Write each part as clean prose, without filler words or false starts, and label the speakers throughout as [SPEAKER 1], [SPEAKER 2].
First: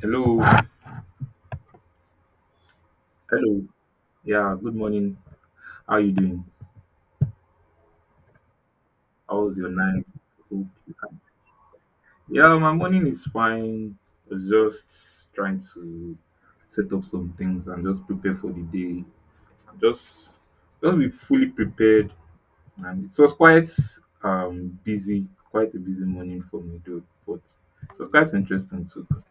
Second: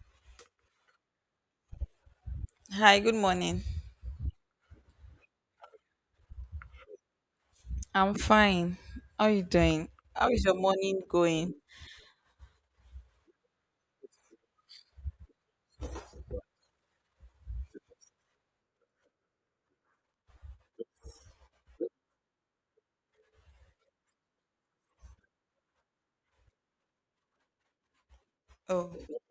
[SPEAKER 1] Hello,
[SPEAKER 2] Hi, good morning.
[SPEAKER 1] hello. Yeah, good morning. How you doing?
[SPEAKER 2] I'm fine. How are you
[SPEAKER 1] How was your
[SPEAKER 2] doing?
[SPEAKER 1] night?
[SPEAKER 2] How is your
[SPEAKER 1] Hope you
[SPEAKER 2] morning
[SPEAKER 1] had-
[SPEAKER 2] going?
[SPEAKER 1] Yeah, my morning is fine. I was just trying to set up some things and just prepare for the day. Just, just be fully prepared. And it was quite busy, quite a busy morning for me though. But it was quite interesting
[SPEAKER 2] Oh,
[SPEAKER 1] too. 'Cause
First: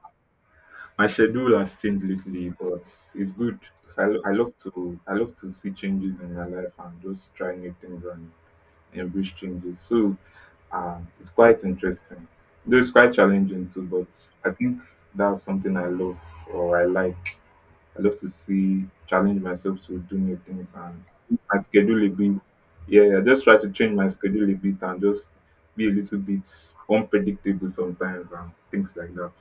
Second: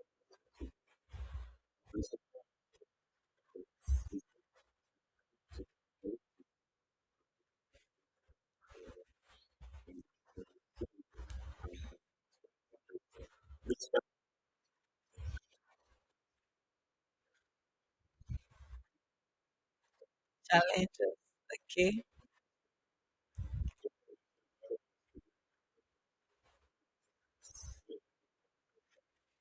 [SPEAKER 1] my schedule has changed lately, but it's good. Cause I love to see changes in my life and just try new things and embrace changes. So it's quite interesting. Though it's quite challenging too, but I think that's something I love or I like. I love to see challenge myself to do new things and
[SPEAKER 2] challenges.
[SPEAKER 1] my
[SPEAKER 2] Okay.
[SPEAKER 1] schedule a bit. Yeah, I just try to change my schedule a bit and just be a little bit unpredictable sometimes and things like that.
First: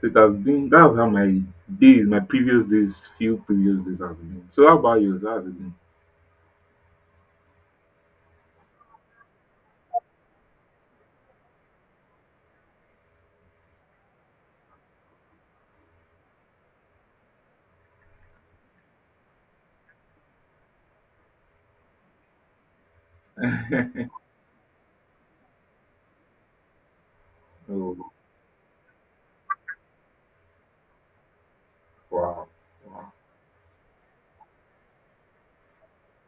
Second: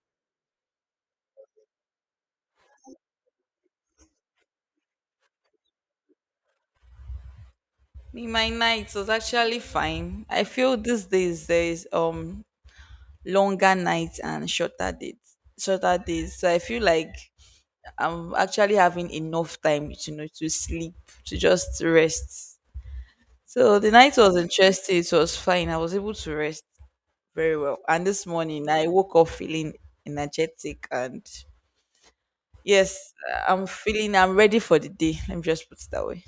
[SPEAKER 1] So it has been that's how my days, my previous days, few previous days has been. So how about yours? How has it been?
[SPEAKER 2] Me, my night was actually fine. I feel these days there is longer nights and shorter days. Shorter days. So I feel like I'm actually having enough time, you know, to sleep, to just rest. So the night was interesting. It was fine. I was able to rest very well. And
[SPEAKER 1] Oh,
[SPEAKER 2] this morning I woke up feeling energetic and
[SPEAKER 1] wow.
[SPEAKER 2] yes,
[SPEAKER 1] Wow.
[SPEAKER 2] I'm feeling I'm ready for the day. Let me just put it that way.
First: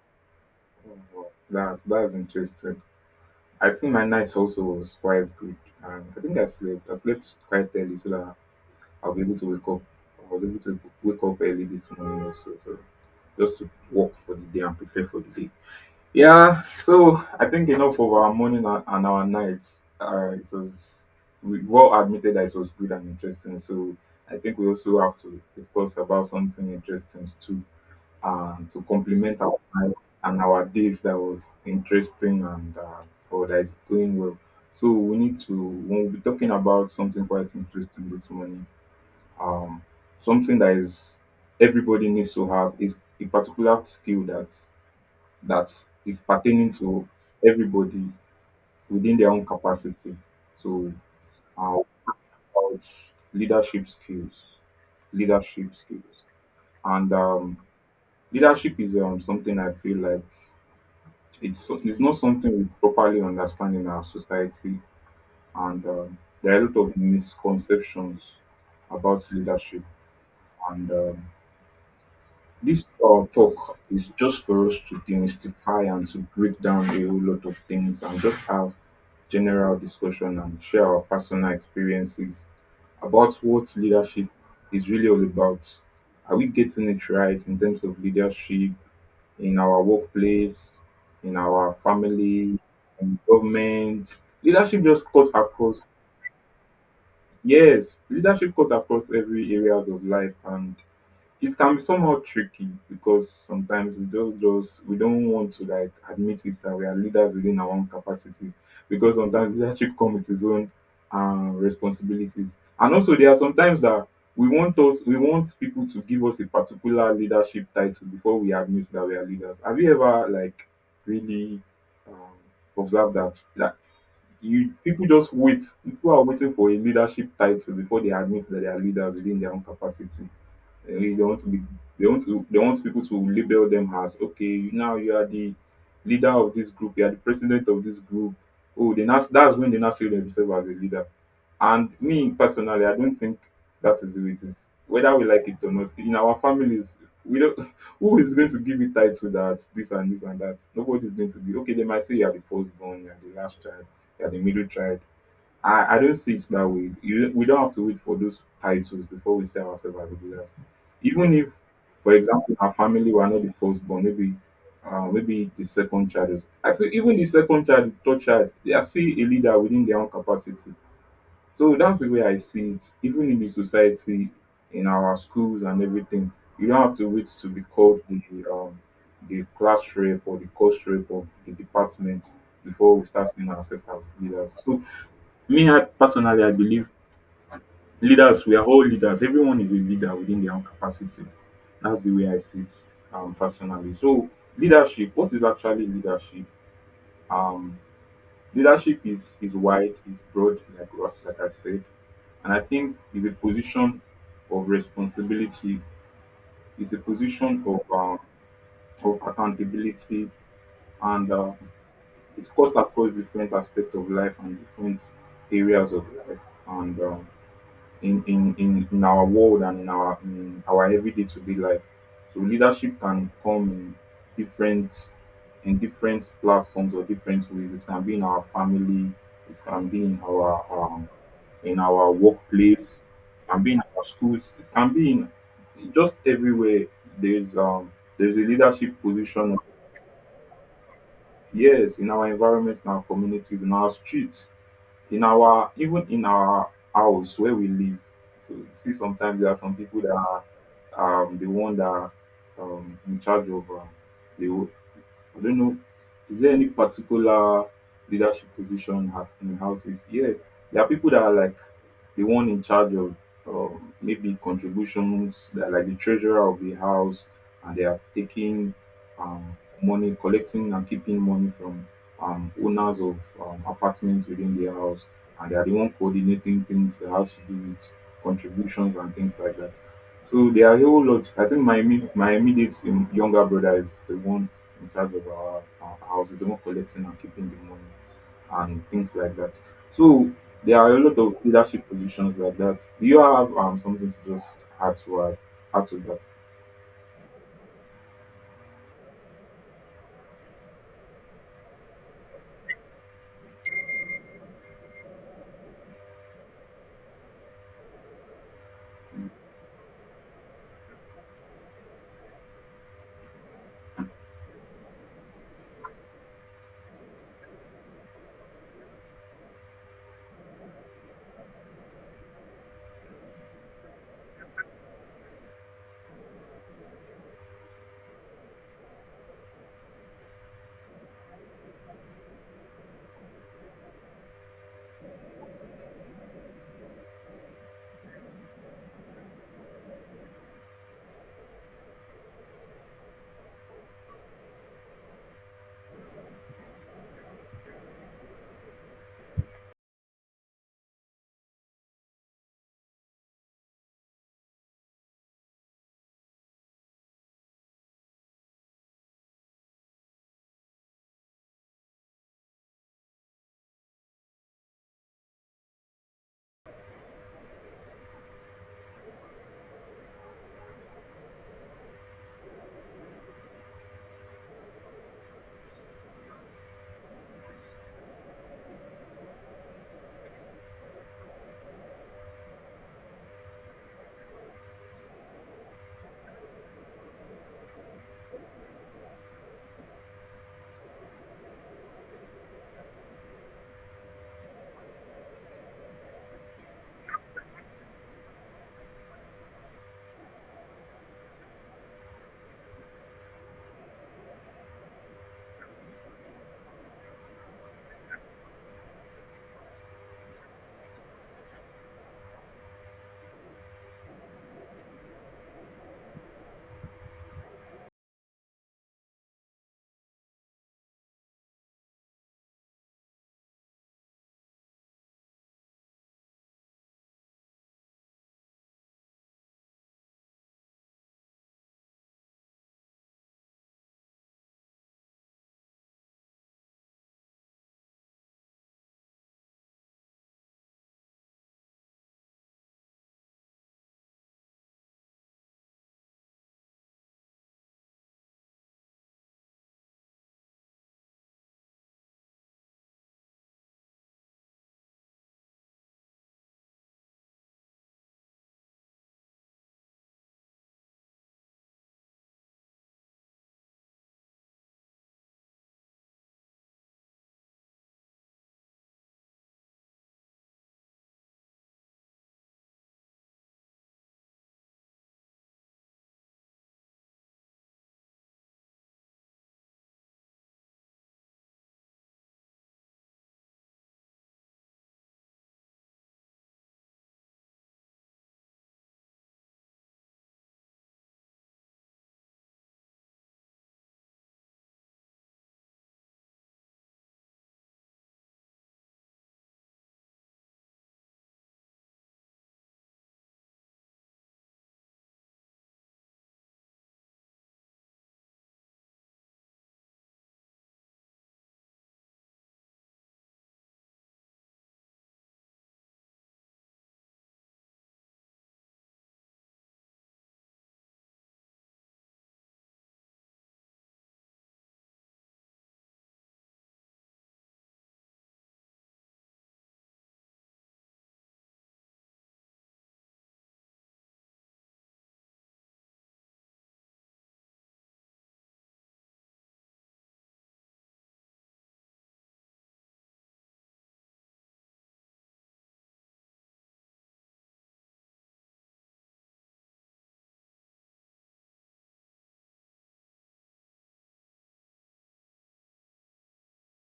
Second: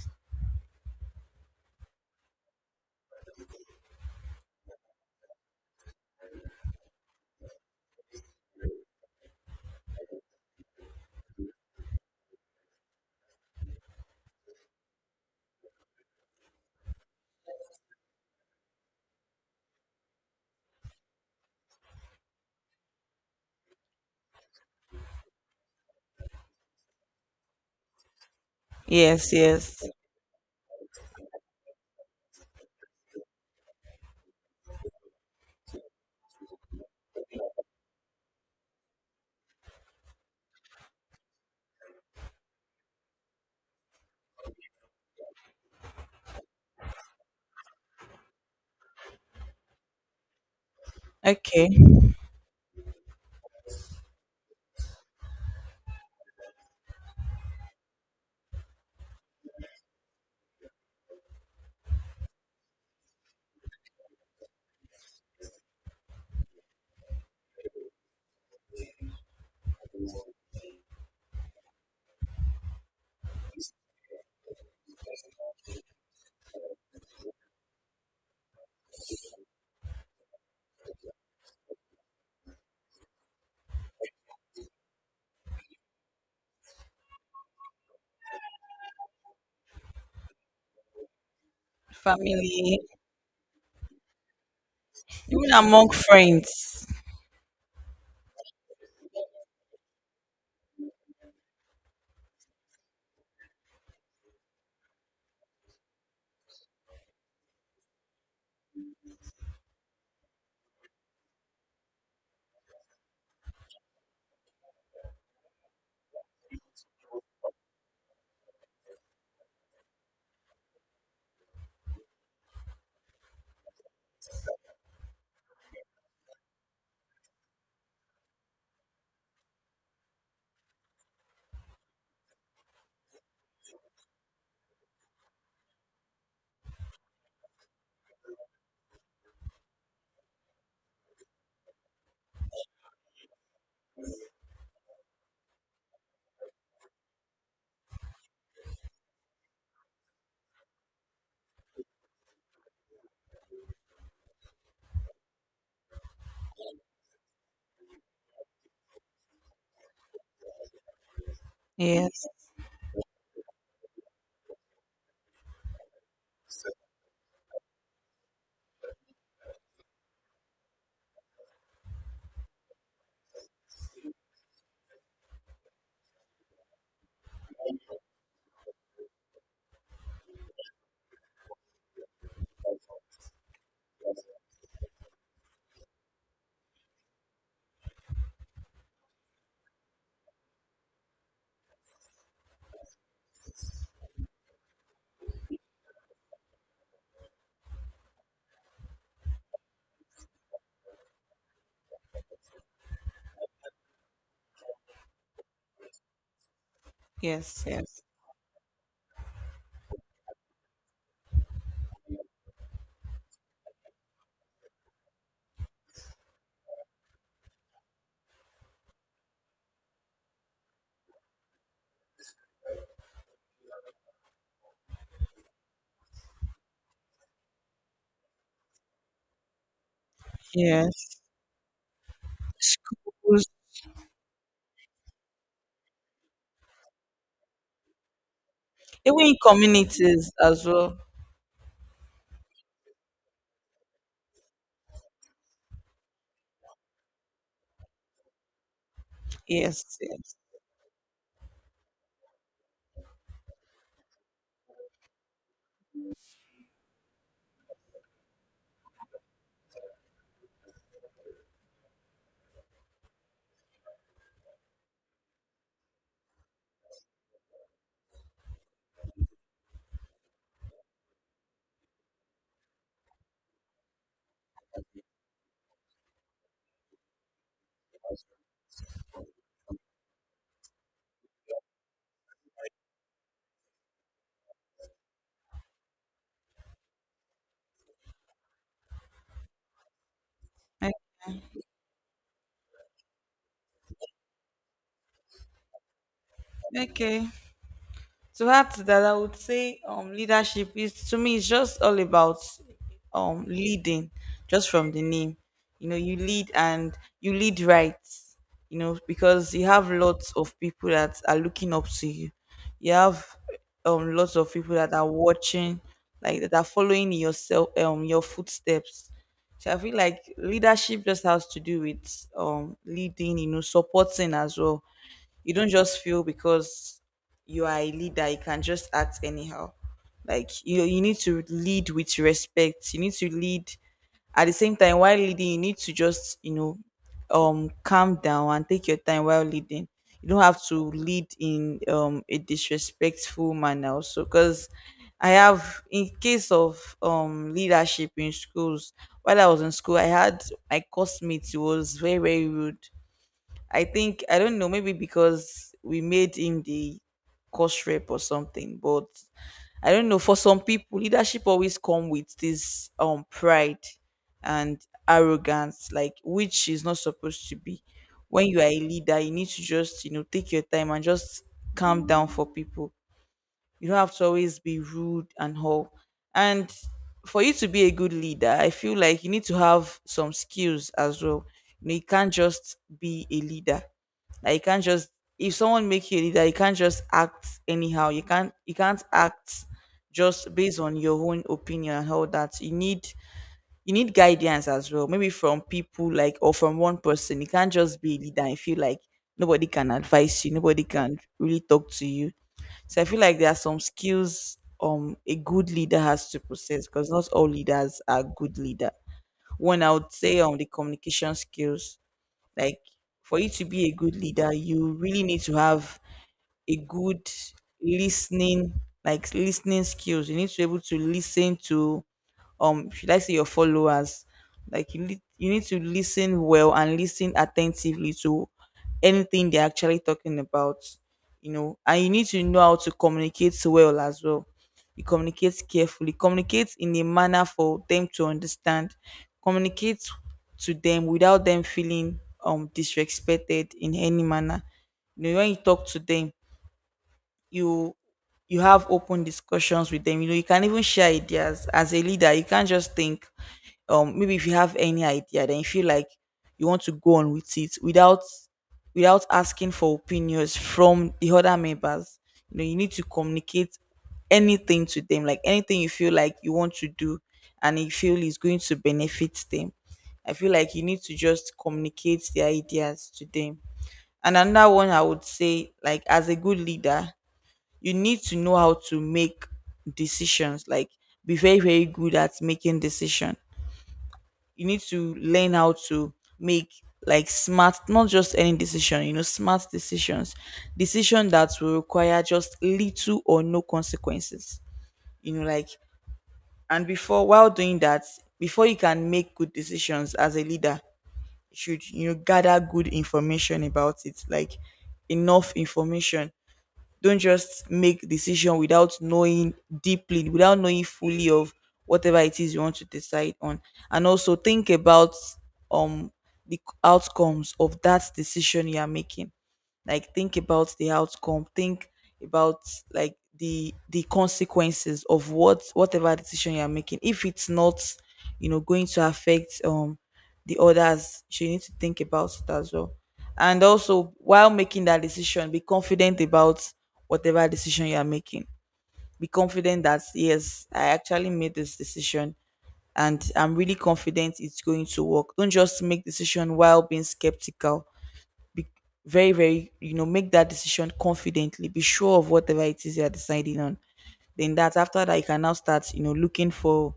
[SPEAKER 1] Wow, that's interesting. I think my night also was quite good, and I think I slept quite early so that I'll be able to wake up. I was able to wake up early this morning also, so just to work for the day and prepare for the day. Yeah, so I think enough of our morning and our nights. It was we've all admitted that it was good and interesting. So I think we also have to discuss about something interesting too to
[SPEAKER 2] Yes,
[SPEAKER 1] complement our
[SPEAKER 2] yes.
[SPEAKER 1] nights and our days that was interesting and or that is going well. So we need to when we'll be talking about something quite interesting this morning. Um, Something that is everybody needs to have is a particular skill that is pertaining to everybody within their own capacity. So
[SPEAKER 2] Okay.
[SPEAKER 1] uh, about leadership skills, leadership skills, and leadership is something I feel like it's not something we properly understand in our society, and there are a lot of misconceptions about leadership. And this talk is just for us to demystify and to break down a whole lot of things and just have general discussion and share our personal experiences about what leadership is really all about. Are we getting it right in terms of leadership? In our workplace, in our family,
[SPEAKER 2] Family.
[SPEAKER 1] in government. Leadership just cuts
[SPEAKER 2] Even
[SPEAKER 1] across.
[SPEAKER 2] among friends.
[SPEAKER 1] Yes, leadership cuts across every areas of life, and it can be somehow tricky because sometimes we just we don't want to like admit it that we are leaders within our own capacity because sometimes leadership comes with its own responsibilities and also there are sometimes that we want people to give us a particular leadership title before we admit that we are leaders. Have you ever like really um, observed that like you people just wait people are waiting for a leadership title before they admit that they are leaders within their own capacity? I mean, they want to be they want people to label them as okay, now you are the leader of this group, you are the president of this group. Oh, they now that's when they now see themselves as a leader. And me personally, I don't think that is the way it is. Whether we like it or not, in our families, we don't who is going to give you title that this and this and that? Nobody is going to be okay. They might say you are the firstborn, you are the last child, you are the middle child. I don't see it that way. You, we don't have to wait for those titles before we see ourselves as leaders. Even if, for
[SPEAKER 2] Yes.
[SPEAKER 1] example, our family were not the firstborn, maybe maybe the second child. Is, I feel even the second child, the third child, they are still a leader within their own capacity. So that's the way I see it. Even in the society, in our schools and everything, you don't have to wait to be called um, the class rep or the course rep of the department before we start seeing ourselves as leaders. So me, I personally, I believe we are all leaders. Everyone is a leader within their own capacity. That's the way I see it personally. So, leadership, what is actually leadership? Um, Leadership is wide, is broad, like, like I said. And I think it's a position of responsibility. It's a position
[SPEAKER 2] Yes, yes.
[SPEAKER 1] of accountability, and it's cut across different aspects of life and different areas of life. And in our world and in our everyday to be life. So leadership can come in different platforms or different ways. It can be in our family, it can be
[SPEAKER 2] Yes.
[SPEAKER 1] in our workplace,
[SPEAKER 2] Schools.
[SPEAKER 1] it can be in our schools, it can be in just everywhere. There's um there's a leadership
[SPEAKER 2] Even in
[SPEAKER 1] position.
[SPEAKER 2] communities as well.
[SPEAKER 1] Yes, in our environments, in our communities, in our streets in our even in our house where we live. So you see, sometimes there are some
[SPEAKER 2] Yes,
[SPEAKER 1] people
[SPEAKER 2] yes.
[SPEAKER 1] that are the one that are, in charge of the. wo- I don't know. Is there any particular leadership position in houses? Yeah, there are people that are like the one in charge of maybe contributions, they're like the treasurer of the house, and they are taking money, collecting and keeping money from owners of apartments within the house, and they are the one coordinating things that has to do with contributions and things like that. So there are a whole lot. I think my immediate younger brother is the one in charge of our house, is the one collecting and keeping the money and things like that. So there are a lot of leadership positions like that. Do you have something to just add to add, add to that?
[SPEAKER 2] Okay. So that I would say leadership is to me it's just all about leading just from the name. You know, you lead and you lead right, you know, because you have lots of people that are looking up to you. You have lots of people that are watching, like that are following yourself your footsteps. So I feel like leadership just has to do with leading, you know, supporting as well. You don't just feel because you are a leader, you can just act anyhow. Like you need to lead with respect. You need to lead at the same time while leading, you need to just, you know, calm down and take your time while leading. You don't have to lead in a disrespectful manner also because I have in case of leadership in schools, while I was in school, I had my classmates who was very, very rude. I think I don't know, maybe because we made him the course rep or something. But I don't know. For some people, leadership always come with this pride and arrogance, like which is not supposed to be. When you are a leader, you need to just you know take your time and just calm down for people. You don't have to always be rude and all. And for you to be a good leader, I feel like you need to have some skills as well. You know, you can't just be a leader, like you can't just, if someone make you a leader you can't just act anyhow. You can't act just based on your own opinion and all that. You need, you need guidance as well, maybe from people like or from one person. You can't just be a leader and feel like nobody can advise you, nobody can really talk to you. So I feel like there are some skills a good leader has to possess, because not all leaders are good leader. One I would say on the communication skills, like for you to be a good leader, you really need to have a good listening, like listening skills. You need to be able to listen to should I say your followers. Like you need to listen well and listen attentively to anything they're actually talking about. You know, and you need to know how to communicate well as well. You communicate carefully, communicate in a manner for them to understand, communicate to them without them feeling disrespected in any manner. You know, when you talk to them, you you have open discussions with them. You know, you can even share ideas as a leader. You can't just think, maybe if you have any idea then you feel like you want to go on with it without, without asking for opinions from the other members. You know, you need to communicate anything to them, like anything you feel like you want to do and you feel is going to benefit them. I feel like you need to just communicate the ideas to them. And another one I would say, like as a good leader, you need to know how to make decisions, like be very, very good at making decision. You need to learn how to make like smart, not just any decision, you know, smart decisions, decision that will require just little or no consequences. You know, like, and before, while doing that, before you can make good decisions as a leader, you should, you know, gather good information about it, like enough information. Don't just make decision without knowing deeply, without knowing fully of whatever it is you want to decide on. And also think about um the outcomes of that decision you are making, like think about the outcome. Think about like the consequences of what, whatever decision you're making, if it's not, you know, going to affect the others. So you need to think about it as well. And also while making that decision, be confident about whatever decision you are making. Be confident that yes, I actually made this decision and I'm really confident it's going to work. Don't just make decision while being skeptical. Very, very, you know, make that decision confidently. Be sure of whatever it is you're deciding on. Then that, after that you can now start, you know, looking for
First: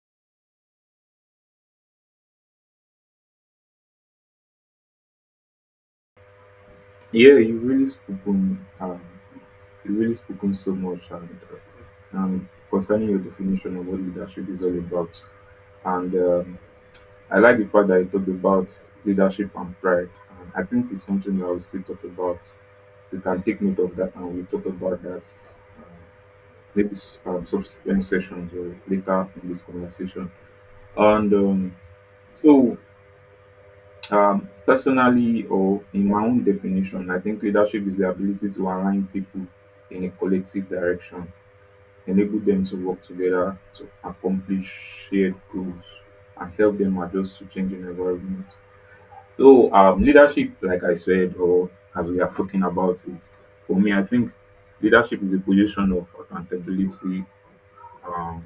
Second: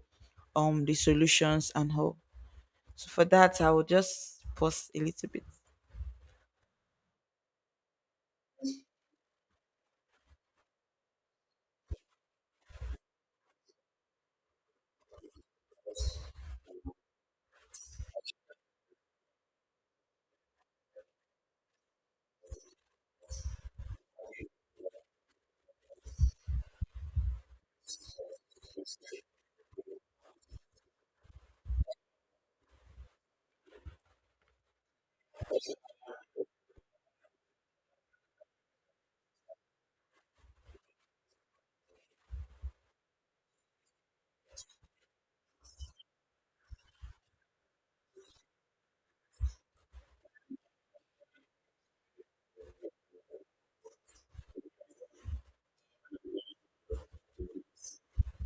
[SPEAKER 2] the solutions and how. So for that I will just pause a little bit.
[SPEAKER 1] Yeah, you've really spoken so much and concerning your definition of what leadership is all about. And I like the fact that you talked about leadership and pride. And I think it's something that we still talk about. We can take note of that and we talk about that maybe from subsequent sessions or later in this conversation. And so, personally, or in my own definition, I think leadership is the ability to align people in a collective direction, enable them to work together to accomplish shared goals, and help them adjust to changing environments. So, leadership, like I said, or as we are talking about it, for me, I think leadership is a position of accountability. um,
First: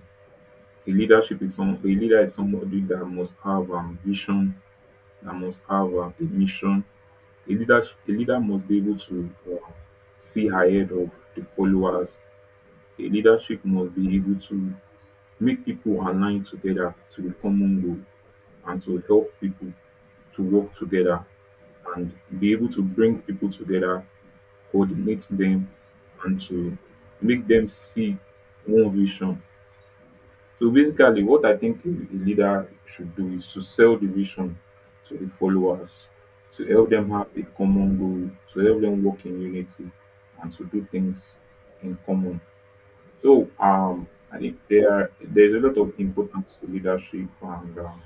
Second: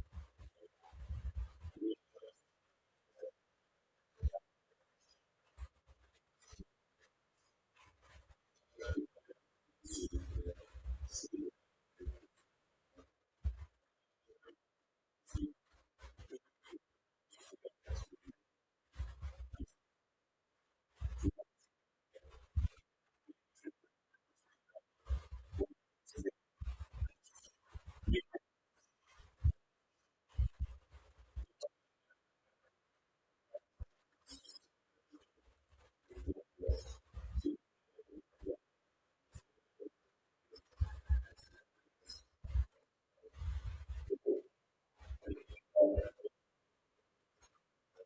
[SPEAKER 1] a leader is somebody that must have vision, that must have a mission. A leader must be able to see ahead of the followers. A leadership must be able to make people align together to the common goal, and to help people to work together, and be able to bring people together, coordinate them, and to make them see one vision. So basically, what I think a leader should do is to sell the vision to the followers, to help them have a common goal, to help them work in unity, and to do things in common. So I think there's a lot of importance to leadership, and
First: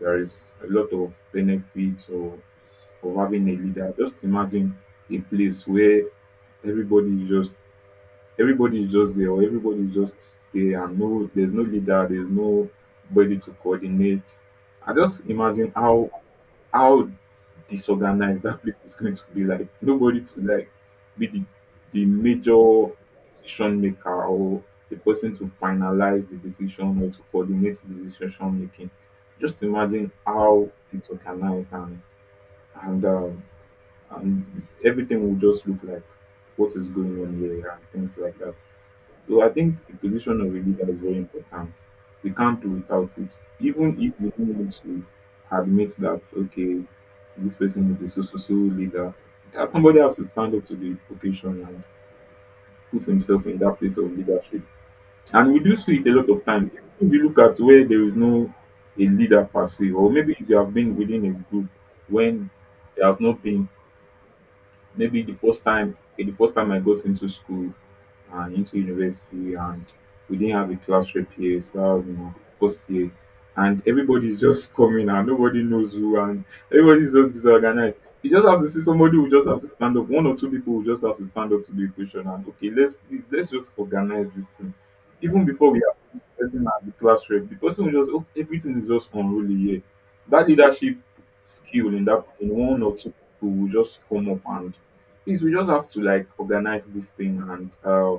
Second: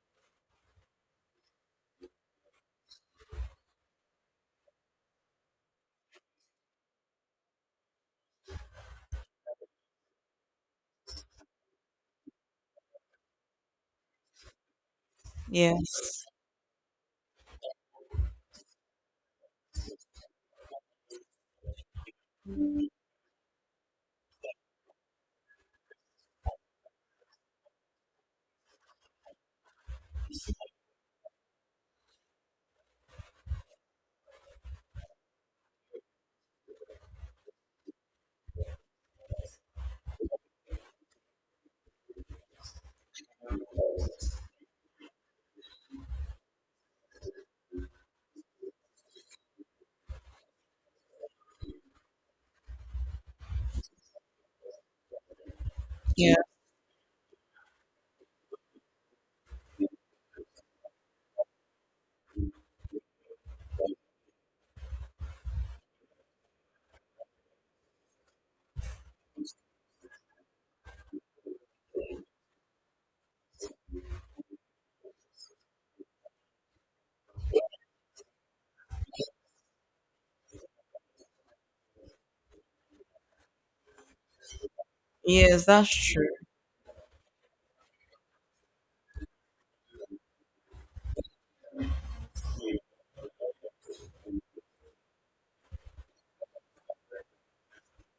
[SPEAKER 1] there is a lot of benefits of having a leader. Just imagine a place where everybody is just everybody is just there, or everybody is just there and no there's no leader, there's no body to coordinate. I just imagine how
[SPEAKER 2] Yes.
[SPEAKER 1] how disorganized that place is going to be. Like nobody to like be the major decision maker, or the person to finalize the decision or to coordinate the decision making. Just imagine how disorganized and and um, and everything will just look like what is going on here and things like that. So I think the position of a leader is very important. We can't do without it. Even if we don't want to admit that, okay, this person is a so so so leader, somebody has to stand up to the occasion and put himself in that place of leadership. And we do see it a lot
[SPEAKER 2] Yeah.
[SPEAKER 1] of times. If you look at where there is no a leader per se, or maybe if you have been within a group when there has not been, maybe the first time, okay, the first time I got into school, into university and we didn't have a class rep here. So that was in my first year. And everybody's just coming and nobody knows who and everybody's just disorganized. You just have to see somebody who just have to stand up. One or two people who just have to stand up to the equation and okay, let's please let's just organize this thing. Even
[SPEAKER 2] Yes,
[SPEAKER 1] before we
[SPEAKER 2] that's
[SPEAKER 1] have
[SPEAKER 2] true.
[SPEAKER 1] the person as the class rep, the person will just oh everything is just unruly here. That leadership skill in that in one or two people will just come up and please we just have to like organize this thing and uh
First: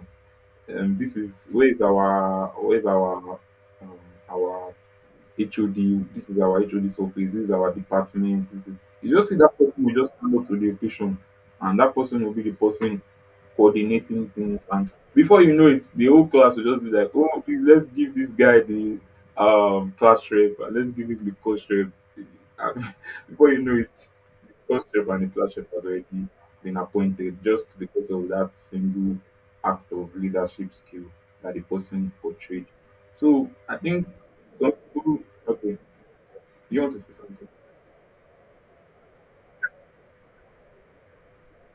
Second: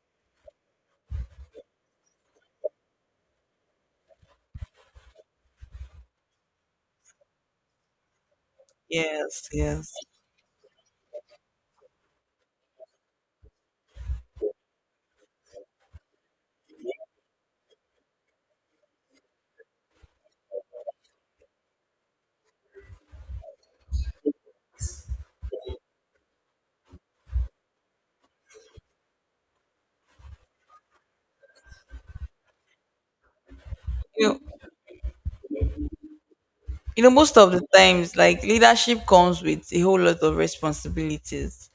[SPEAKER 1] um, this is where is our where is our um, our HOD. This is our HOD's office. This is our department. This is, you just see
[SPEAKER 2] Yes,
[SPEAKER 1] that person
[SPEAKER 2] yes.
[SPEAKER 1] will just come up to the occasion, and that person will be the person coordinating things and before you know it the whole class will just be like oh please let's give this guy the class rep and let's give him the coach rep. And before you know it the coach rep and the class rep has already been appointed just because of that single act of leadership skill that the person portrayed. So I think
[SPEAKER 2] You know,
[SPEAKER 1] some people, okay, you want to say
[SPEAKER 2] most
[SPEAKER 1] something?
[SPEAKER 2] of the times, like leadership comes with a whole lot of responsibilities.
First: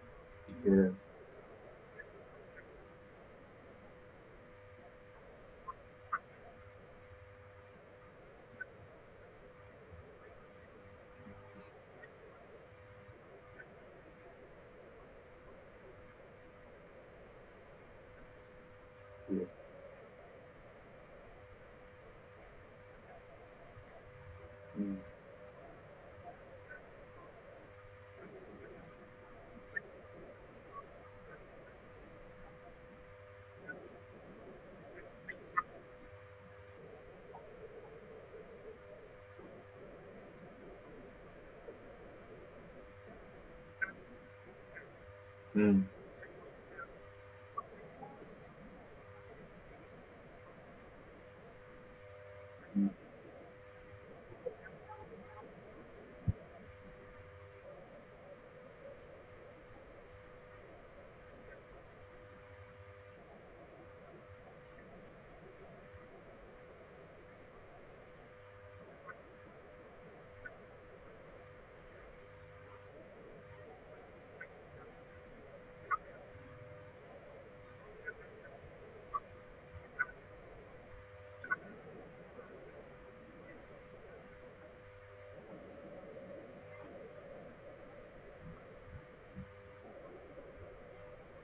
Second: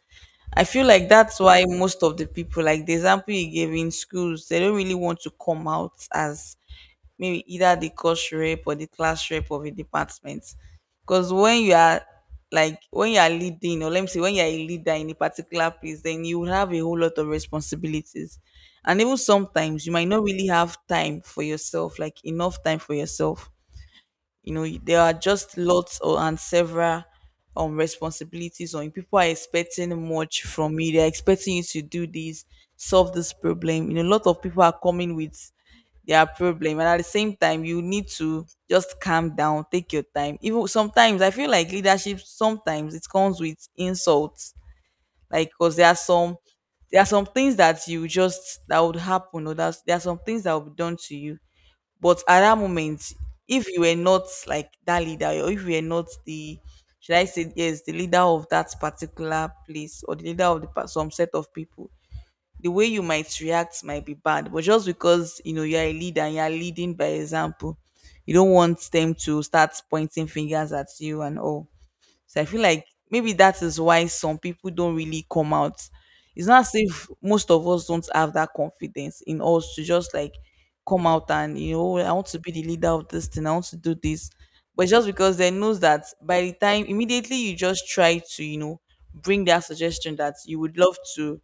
[SPEAKER 2] I feel
[SPEAKER 1] Yeah.
[SPEAKER 2] like that's why most of the people, like the example you gave in schools, they don't really want to come out as maybe either the course rep or the class rep of a department. Because when you are like when you are leading, or let me say when you are a leader in a particular place, then you will have a whole lot of responsibilities. And even
[SPEAKER 1] Yeah.
[SPEAKER 2] sometimes you might not really have time for yourself, like enough time for yourself. You know,
[SPEAKER 1] mm,
[SPEAKER 2] there are just lots or and several responsibilities on you. People are expecting much from you, they're expecting you to do this, solve this problem. You know, a lot of people are coming with their problem, and at the same time you need to just calm down, take your time. Even sometimes I feel like leadership sometimes it comes with insults, like because
[SPEAKER 1] mm,
[SPEAKER 2] there are some, there are some things that you just, that would happen, or that's, there are some things that will be done to you. But at that moment, if you were not like that leader, or if you were not the, should I say, yes, the leader of that particular place or the leader of the, some set of people, the way you might react might be bad. But just because, you know, you're a leader and you're leading by example, you don't want them to start pointing fingers at you and all. So I feel like maybe that is why some people don't really come out. It's not as if most of us don't have that confidence in us to just like come out and you know, "Oh, I want to be the leader of this thing. I want to do this," but it's just because they knows that by the time immediately you just try to, you know, bring that suggestion that you would love to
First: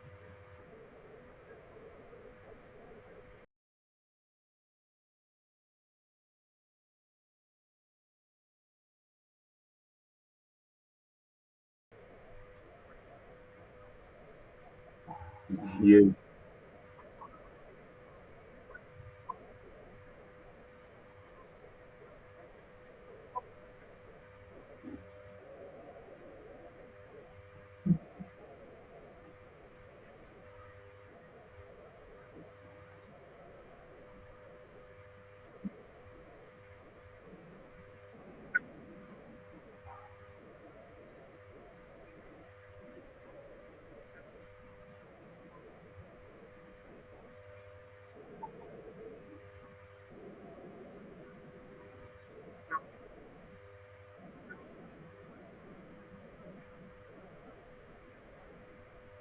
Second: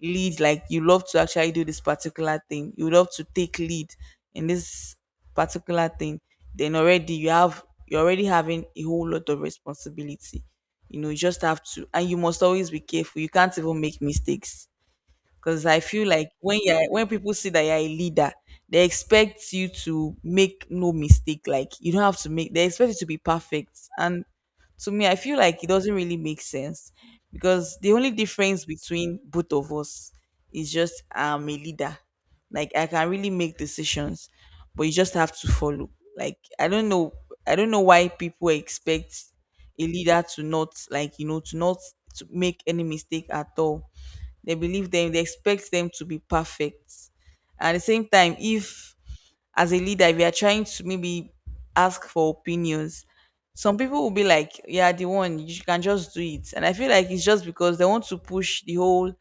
[SPEAKER 2] lead, like you love to actually do this particular thing, you love to take lead in this particular thing, then already you have, you're already having a whole lot of responsibility. You know, you just have to, and you must always be careful, you can't even make mistakes.
[SPEAKER 1] mm.
[SPEAKER 2] Because I feel
[SPEAKER 1] Yes,
[SPEAKER 2] like when you are, when people see that you're a leader, they expect you to make no mistake. Like you don't have to make. They expect you to be perfect, and to me, I feel like it doesn't really make sense, because the only difference between both of us is just I'm a leader. Like I can really make decisions, but you just have to follow. Like I don't know why people expect a leader to not, like you know, to not to make any mistake at all. They believe them, they expect them to be perfect. At the same time, if as a leader, if you are trying to maybe ask for opinions, some people will be like, "Yeah, the one, you can just do it." And I feel like it's just because they want to push the whole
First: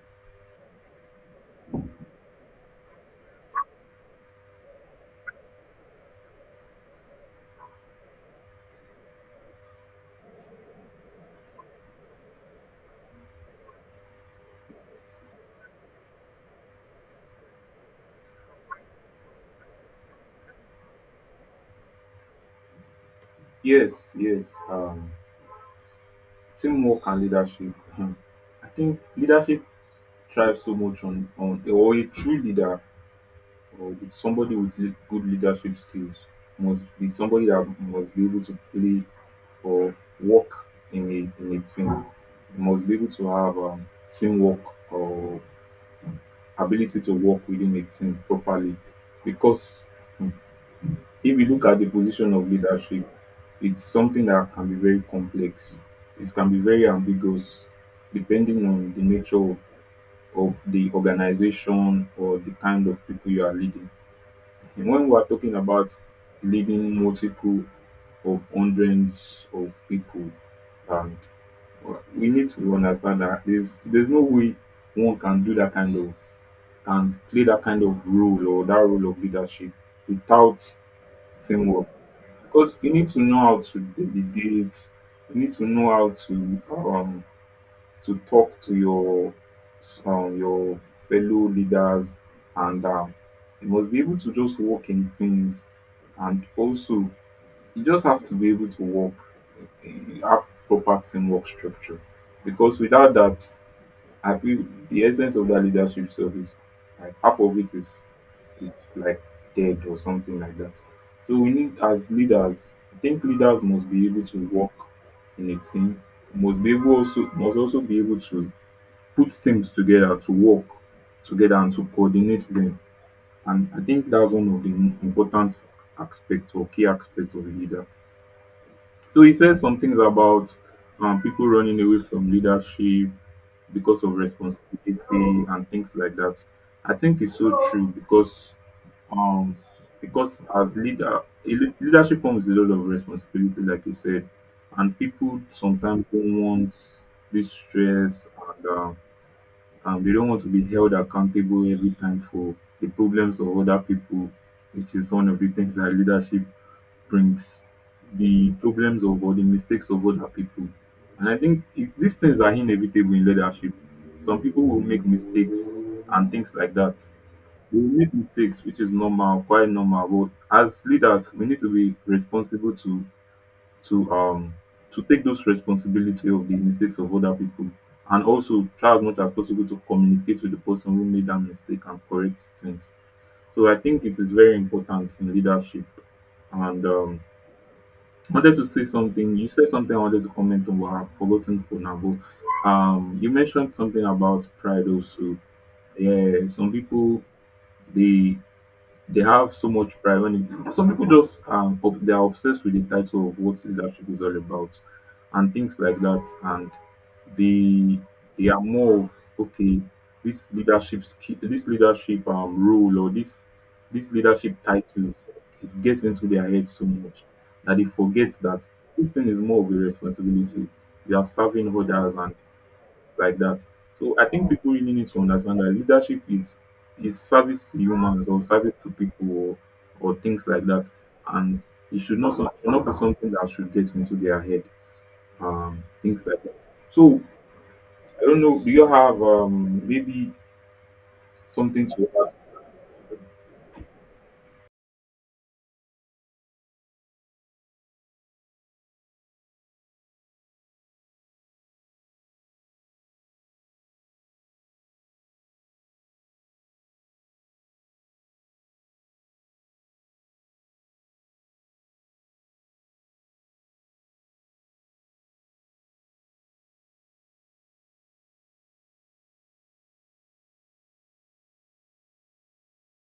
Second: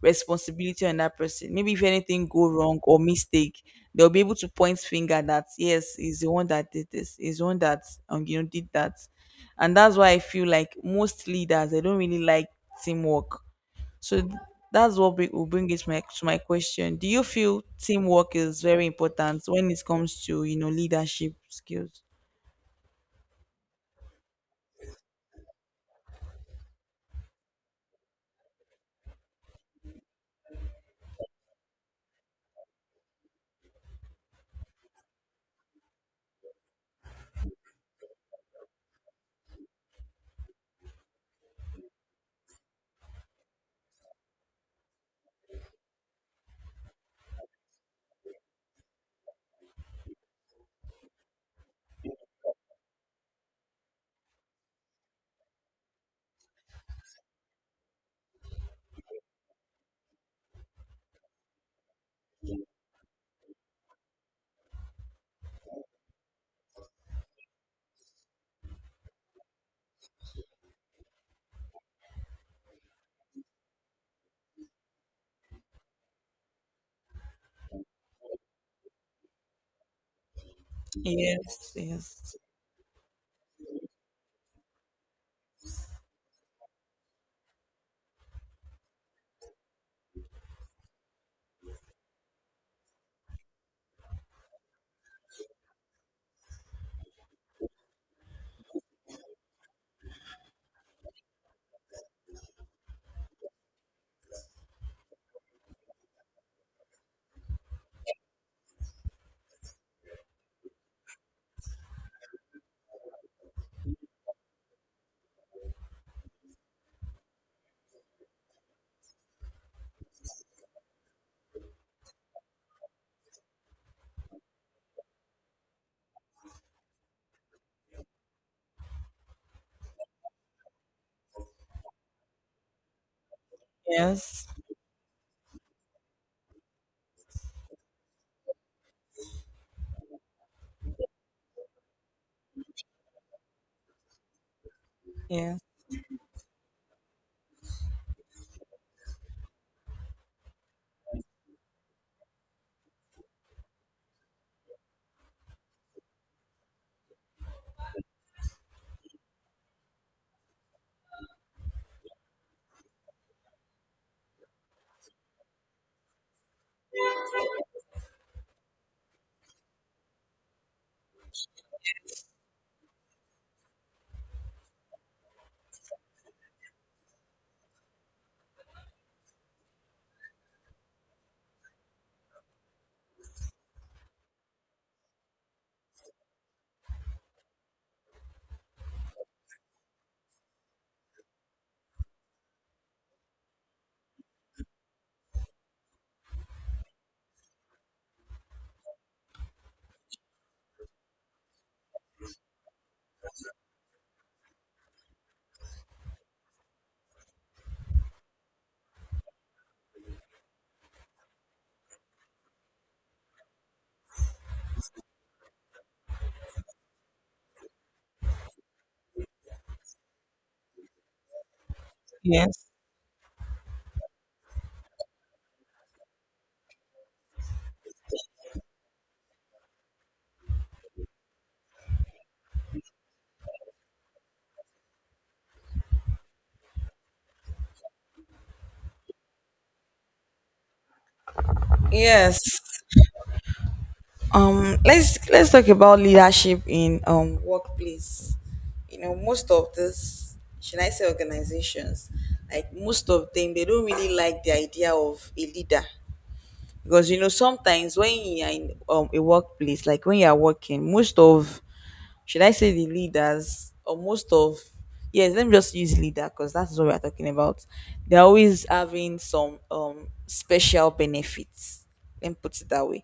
[SPEAKER 2] responsibility on that person. Maybe if anything go wrong or mistake, they'll be able to point finger that yes, is the one that did this, is the one that you know did that. And that's why I feel like most leaders they don't really like teamwork. So that's what will bring it my, to my question. Do you feel teamwork is very important when it comes to you know leadership skills?
[SPEAKER 1] yes, yes. Teamwork and leadership. um I think leadership thrives so much on or a true leader or with somebody with good leadership skills must be somebody that must be able to play or work in a team. Must be able to have teamwork or ability to work within a team properly because um, if you look at the position of leadership, it's something that can be very complex. It can be very ambiguous depending on the nature of the organization or the kind of people you are leading. And when we are talking about leading multiple of hundreds of people, and we need to understand that there's no way one can do that kind of can play that kind of role or that role of leadership without
[SPEAKER 2] Yes,
[SPEAKER 1] teamwork
[SPEAKER 2] yes,
[SPEAKER 1] because you need to know how to delegate. You need to know how to talk to your your fellow leaders, and you must be able to just work in teams, and also you just have to be able to work. You have proper teamwork structure, because without that, I feel the essence of that leadership stuff is like half of it is like dead or something like that. So we need as leaders, I think leaders must be able to work in a team, must be able also must also be able to put teams together to work together and to coordinate them. And I think that's one of the important aspects or key aspects of a leader. So he says some things about people running away from leadership because of
[SPEAKER 2] yes,
[SPEAKER 1] responsibility and things like that. I think it's so true um because as leader leadership comes with a lot of responsibility like you said and people
[SPEAKER 2] yes,
[SPEAKER 1] sometimes don't want this stress and and they don't want to be held accountable every time for the problems of other people which is one of the things that leadership brings, the problems of or the mistakes of other people. And I think it's, these things are inevitable in leadership. Some people will make mistakes and things like that. We make mistakes, which is normal, quite normal. But as leaders, we need to be responsible to to um to take those responsibility of the mistakes of other people, and also try as much as possible to communicate with the person who made that mistake and correct things. So I think it is very important in leadership, and I wanted to say something. You said something I wanted to comment on, but I've forgotten for now. But you mentioned something about pride also. Yeah, some people they they have so much pride when it, some people just they are obsessed with the title of what leadership is all about and things like that and they they are more of okay this leadership skill this leadership role or this leadership titles it gets into their head so much that they forget that this thing is more of a responsibility you are serving others and
[SPEAKER 2] yes.
[SPEAKER 1] like that. So I think people really need to understand that leadership is service to humans or service to people or things like that, and it should not should not be something that should get into their head, things like that. So I don't know. Do you have maybe something to add?
[SPEAKER 2] Yes. Let's talk about leadership in workplace. You know, most of this, should I say organizations, like most of them, they don't really like the idea of a leader, because you know sometimes when you are in a workplace, like when you are working, most of, should I say the leaders or most of, yes, let me just use leader because that's what we're talking about. They're always having some special benefits, let me put it that way.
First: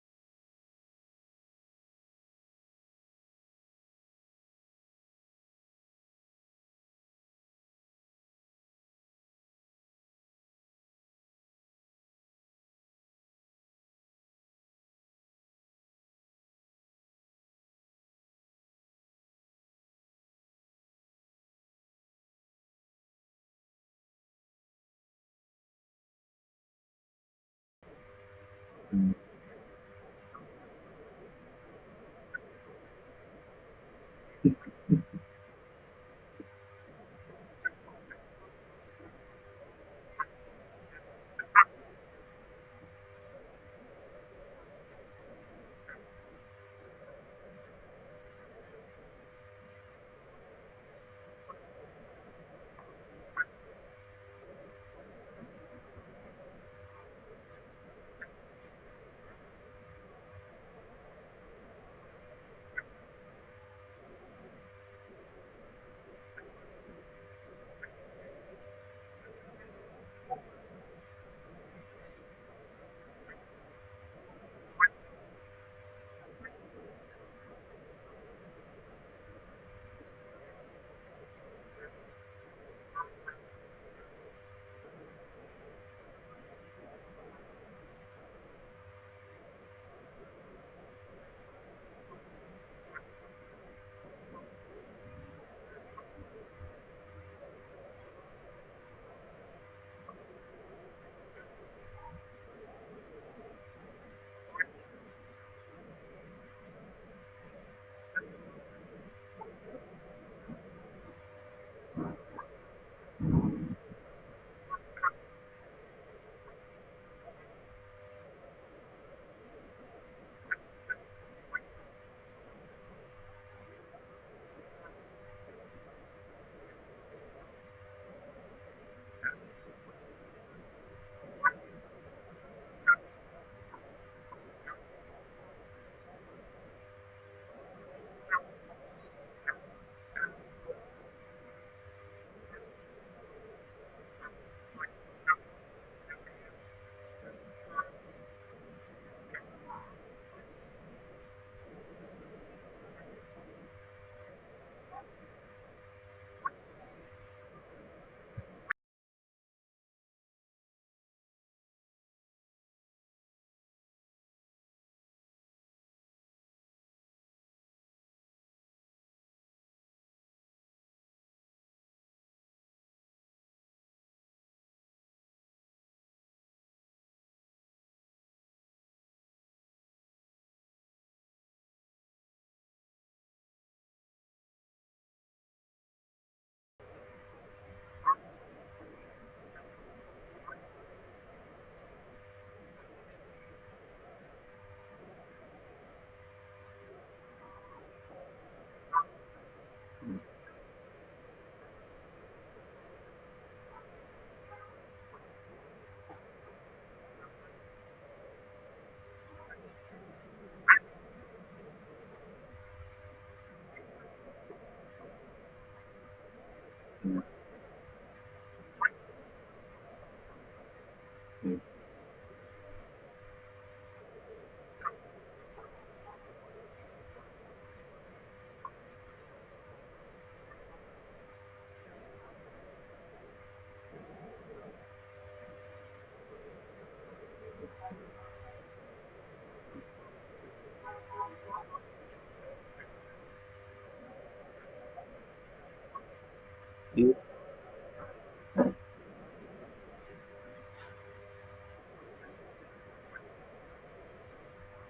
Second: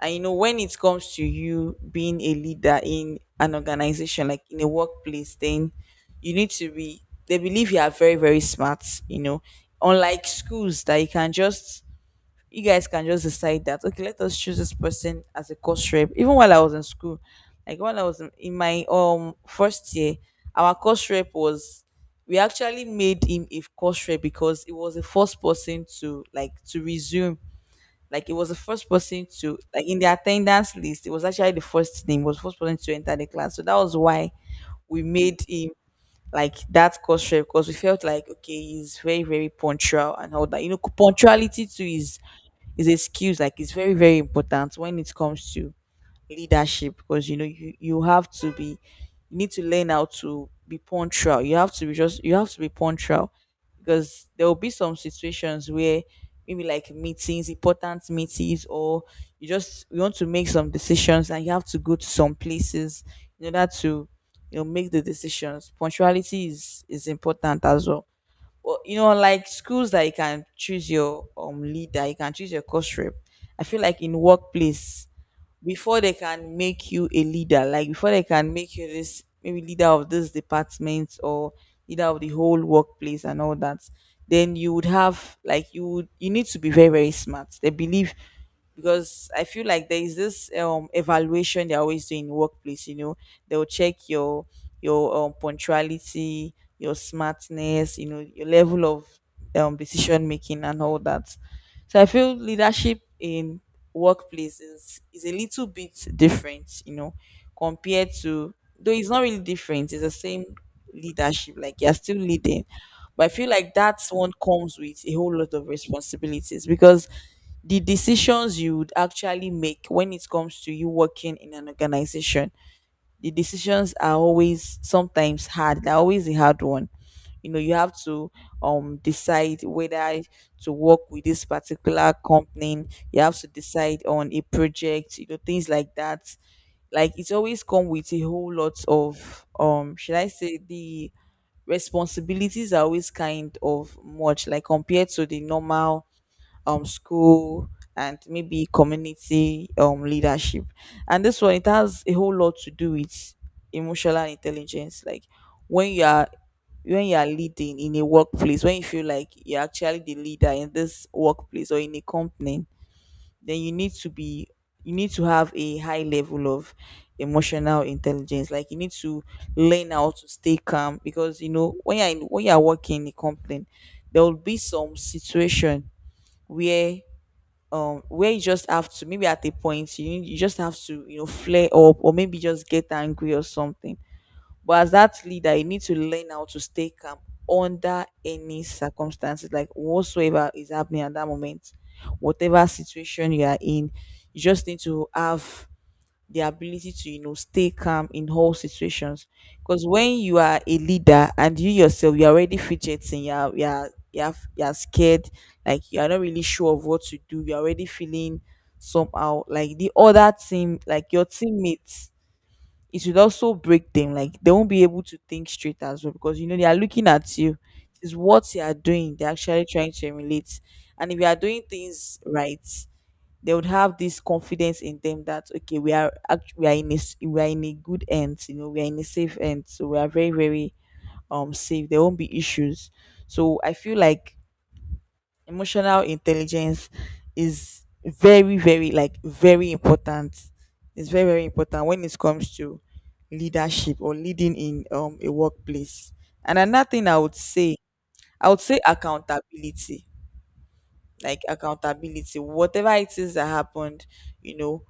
[SPEAKER 2] And you know, when it comes to you being a leader in an organization, like in a workplace, then you need to be, they believe you are very very smart, you know. Unlike schools that you can just, you guys can just decide that okay, let us choose this person as a course rep. Even while I was in school, like when I was in my first year, our course rep was, we actually made him a course rep because it was the first person to like to resume, like it was the first person to like in the attendance list, it was actually the first name, was first person to enter the class, so that was why we made him like that course trip, because we felt like okay, he's very very punctual and all that. You know, punctuality too is a skill, like it's very very important when it comes to leadership. Because you know, you have to be, you need to learn how to be punctual, you have to be, just you have to be punctual. Because there will be some situations where maybe like meetings, important meetings, or you just, you want to make some decisions and you have to go to some places in order to, you know, make the decisions. Punctuality is important as well. Well, you know, like schools that you can choose your leader, you can choose your course rep. I feel like in workplace, before they can make you a leader, like before they can make you this maybe leader of this department or leader of the whole workplace and all that, then you would have like, you would, you need to be very very smart, they believe. Because I feel like there is this evaluation they're always doing in workplace. You know, they'll check your, your punctuality, your smartness, you know, your level of decision making and all that. So I feel leadership in workplace is a little bit different, you know, compared to, though it's not really different, it's the same leadership. Like you're still leading, but I feel like that one comes with a whole lot of responsibilities, because the decisions you would actually make when it comes to you working in an organization, the decisions are always sometimes hard, they're always a hard one. You know, you have to decide whether to work with this particular company. You have to decide on a project, you know, things like that. Like it's always come with a whole lot of Should I say the responsibilities are always kind of much, like compared to the normal school and maybe community leadership. And this one, it has a whole lot to do with emotional intelligence. Like when you are, when you are leading in a workplace, when you feel like you're actually the leader in this workplace or in a company, then you need to be, you need to have a high level of emotional intelligence. Like you need to learn how to stay calm, because you know when you're working in a company, there will be some situation where, where you just have to maybe at a point, you just have to, you know, flare up or maybe just get angry or something. But as that leader, you need to learn how to stay calm under any circumstances, like whatsoever is happening at that moment, whatever situation you are in, you just need to have the ability to, you know, stay calm in all situations. Because when you are a leader and you yourself, you're already fidgeting, you're scared, like you're not really sure of what to do, you're already feeling somehow, like the other team, like your teammates, it would also break them. Like they won't be able to think straight as well, because you know they are looking
[SPEAKER 1] Mm.
[SPEAKER 2] at you. It's what you are doing they're actually trying to emulate. And if you are
[SPEAKER 1] Mm.
[SPEAKER 2] doing things right, they would have this confidence in them that okay, we are we are in a we are in a good end. You know, we are in a safe end, so we are very very safe, there won't be issues. So I feel like emotional intelligence is very very, like very important, it's very very important when it comes to leadership or leading in a workplace. And another thing
[SPEAKER 1] Yeah.
[SPEAKER 2] I would say, I would say accountability. Like accountability, whatever it is that happened, you know,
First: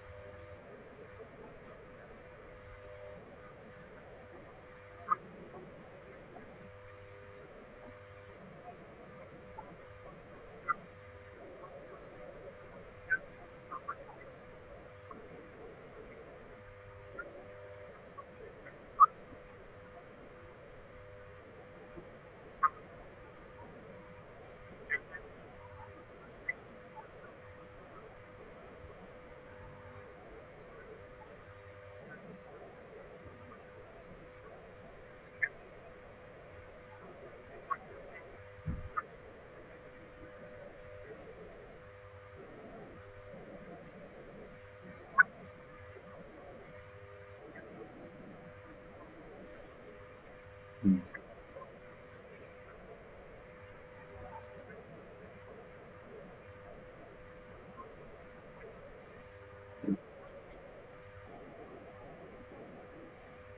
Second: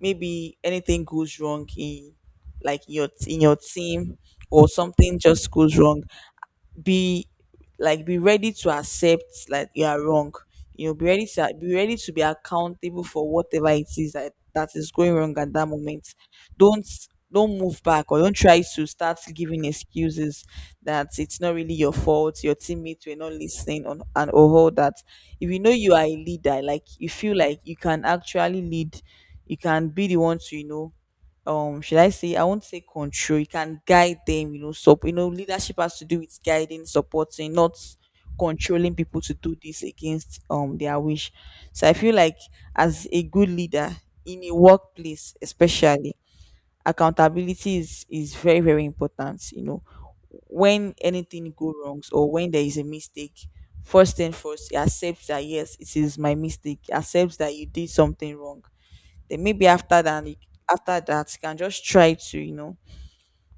[SPEAKER 2] maybe anything goes wrong in, like your, in your team, or something just goes wrong, be, like be ready to accept like you are wrong. You know, be ready to, be ready to be accountable for whatever it is that is going wrong at that moment. don't don't move back or don't try to start giving excuses that it's not really your fault, your teammates were not listening on and all that. If you know you are a leader, like you feel like you can actually lead, you can be the one to, you know, should I say, I won't say control, you can guide them, you know. So you know, leadership has to do with guiding, supporting, not controlling people to do this against their wish. So I feel like as a good leader in a workplace especially, accountability is very, very important, you know. When
[SPEAKER 1] Mm.
[SPEAKER 2] anything go wrongs or when there is a mistake, first thing first, he accepts that yes, it is my mistake. He accepts that you did something wrong, then maybe after after that, you can just try to, you know,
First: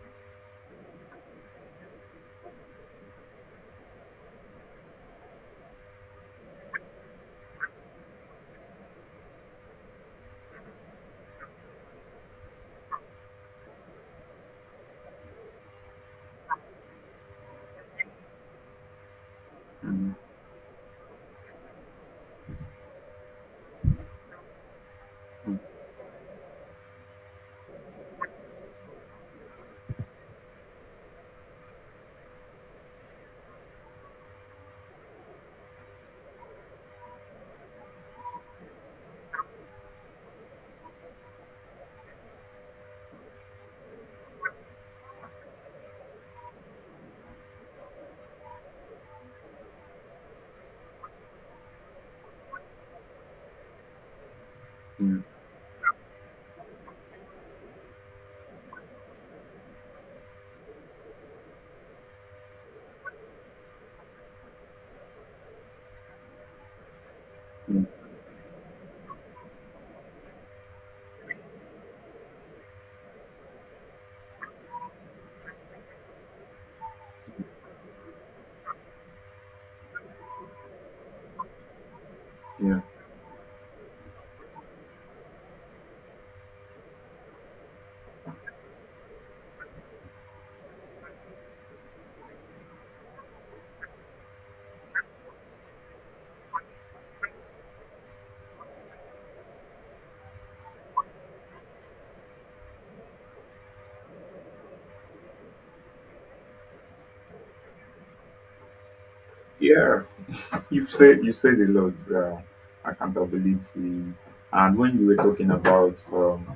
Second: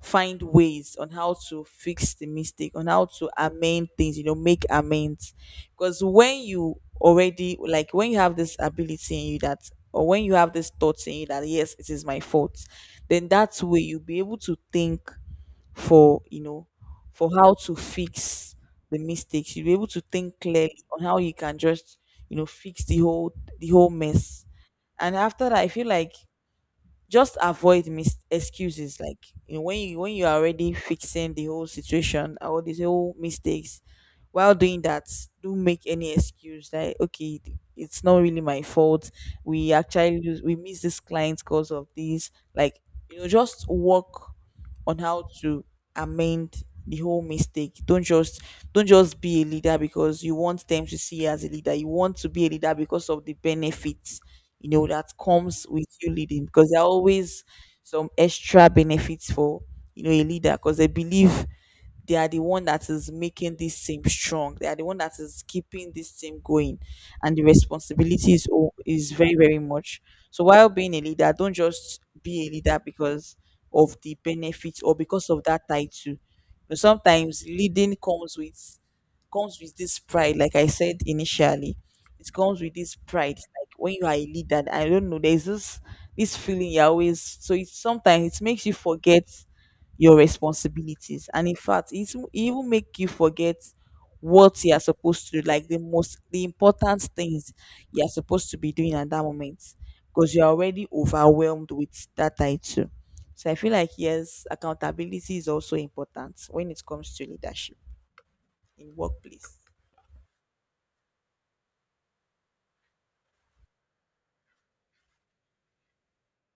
[SPEAKER 2] find ways on how to fix the mistake, on how to amend things, you know, make amends. Because when you already, like when you have this ability in you that, or when you have this thought in you that yes, it is my fault, then that way you'll be able to think for, you know, for how to fix the mistakes, you'll be able to
[SPEAKER 1] Mm.
[SPEAKER 2] think clearly on how you can just, you know, fix the whole, the whole mess. And after that,
[SPEAKER 1] Mm.
[SPEAKER 2] I feel like just avoid excuses. Like, you know, when you, when you are already fixing the whole situation or these whole mistakes, while doing that, do make any excuse like okay, it's not really my fault, we actually lose, we miss this client because of this, like, you know, just work on how to amend the whole mistake. Don't just, don't just be a leader because you want them to see you as a leader, you want to be a leader because of the benefits, you know, that
[SPEAKER 1] Mm.
[SPEAKER 2] comes with you leading. Because there are always some extra benefits for, you know, a leader, because they believe they are the one that is making this team strong, they are the one that is keeping this team going, and the
[SPEAKER 1] Mm.
[SPEAKER 2] responsibility is very very much. So while being a leader, don't just be a leader because of the benefits or because of that title. But sometimes leading comes with, comes with this pride, like I said initially, it comes with
[SPEAKER 1] Yeah,
[SPEAKER 2] this pride, like when you are a leader, I don't know, there's this, this feeling you always, so it's, sometimes it makes you forget your responsibilities, and in fact it's, it even make you forget what you are supposed to do, like the most, the important things you are supposed to be doing at that moment, because you're already overwhelmed with that title. So I feel like yes, accountability is also important when it comes to leadership in workplace.
[SPEAKER 1] yeah. You've said you have said a lot. I can't believe the. And when you were talking about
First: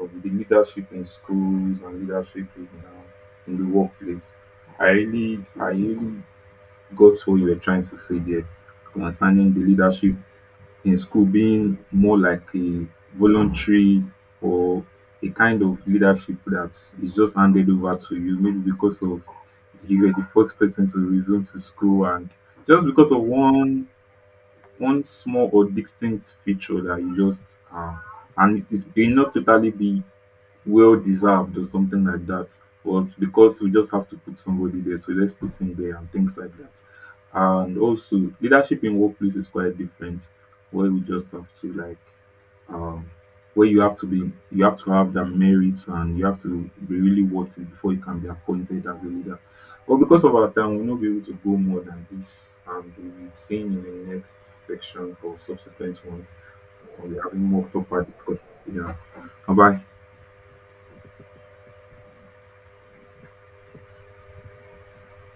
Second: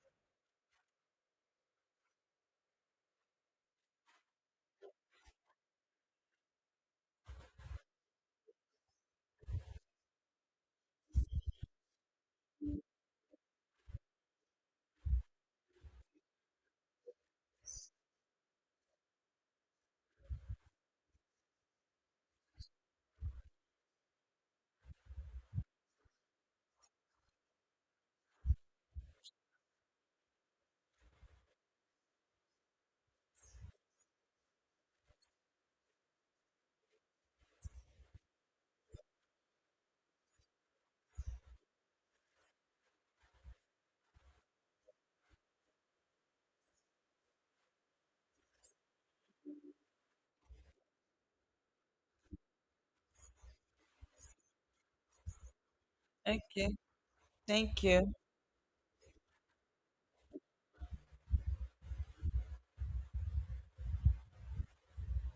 [SPEAKER 1] of the leadership in schools and leadership in the workplace. I really got what you were trying to say there concerning the leadership in school being more like a voluntary or a kind of leadership that is just handed over to you, maybe because of you were the first person to resume to school and just because of one small or distinct feature that you just and it may not totally be well deserved or something like that. But because we just have to put somebody there, so let's put him there and things like that. And also, leadership in workplace is quite different, where we just have to like, um, where you have to have the merits and you have to be really worth it before you can be appointed as a leader. But because of our time, we'll not be able to go more than this, and we'll be seeing in the next section or subsequent ones.
[SPEAKER 2] Okay,
[SPEAKER 1] We'll be having more
[SPEAKER 2] thank
[SPEAKER 1] proper
[SPEAKER 2] you.
[SPEAKER 1] discussion. Yeah. Bye bye.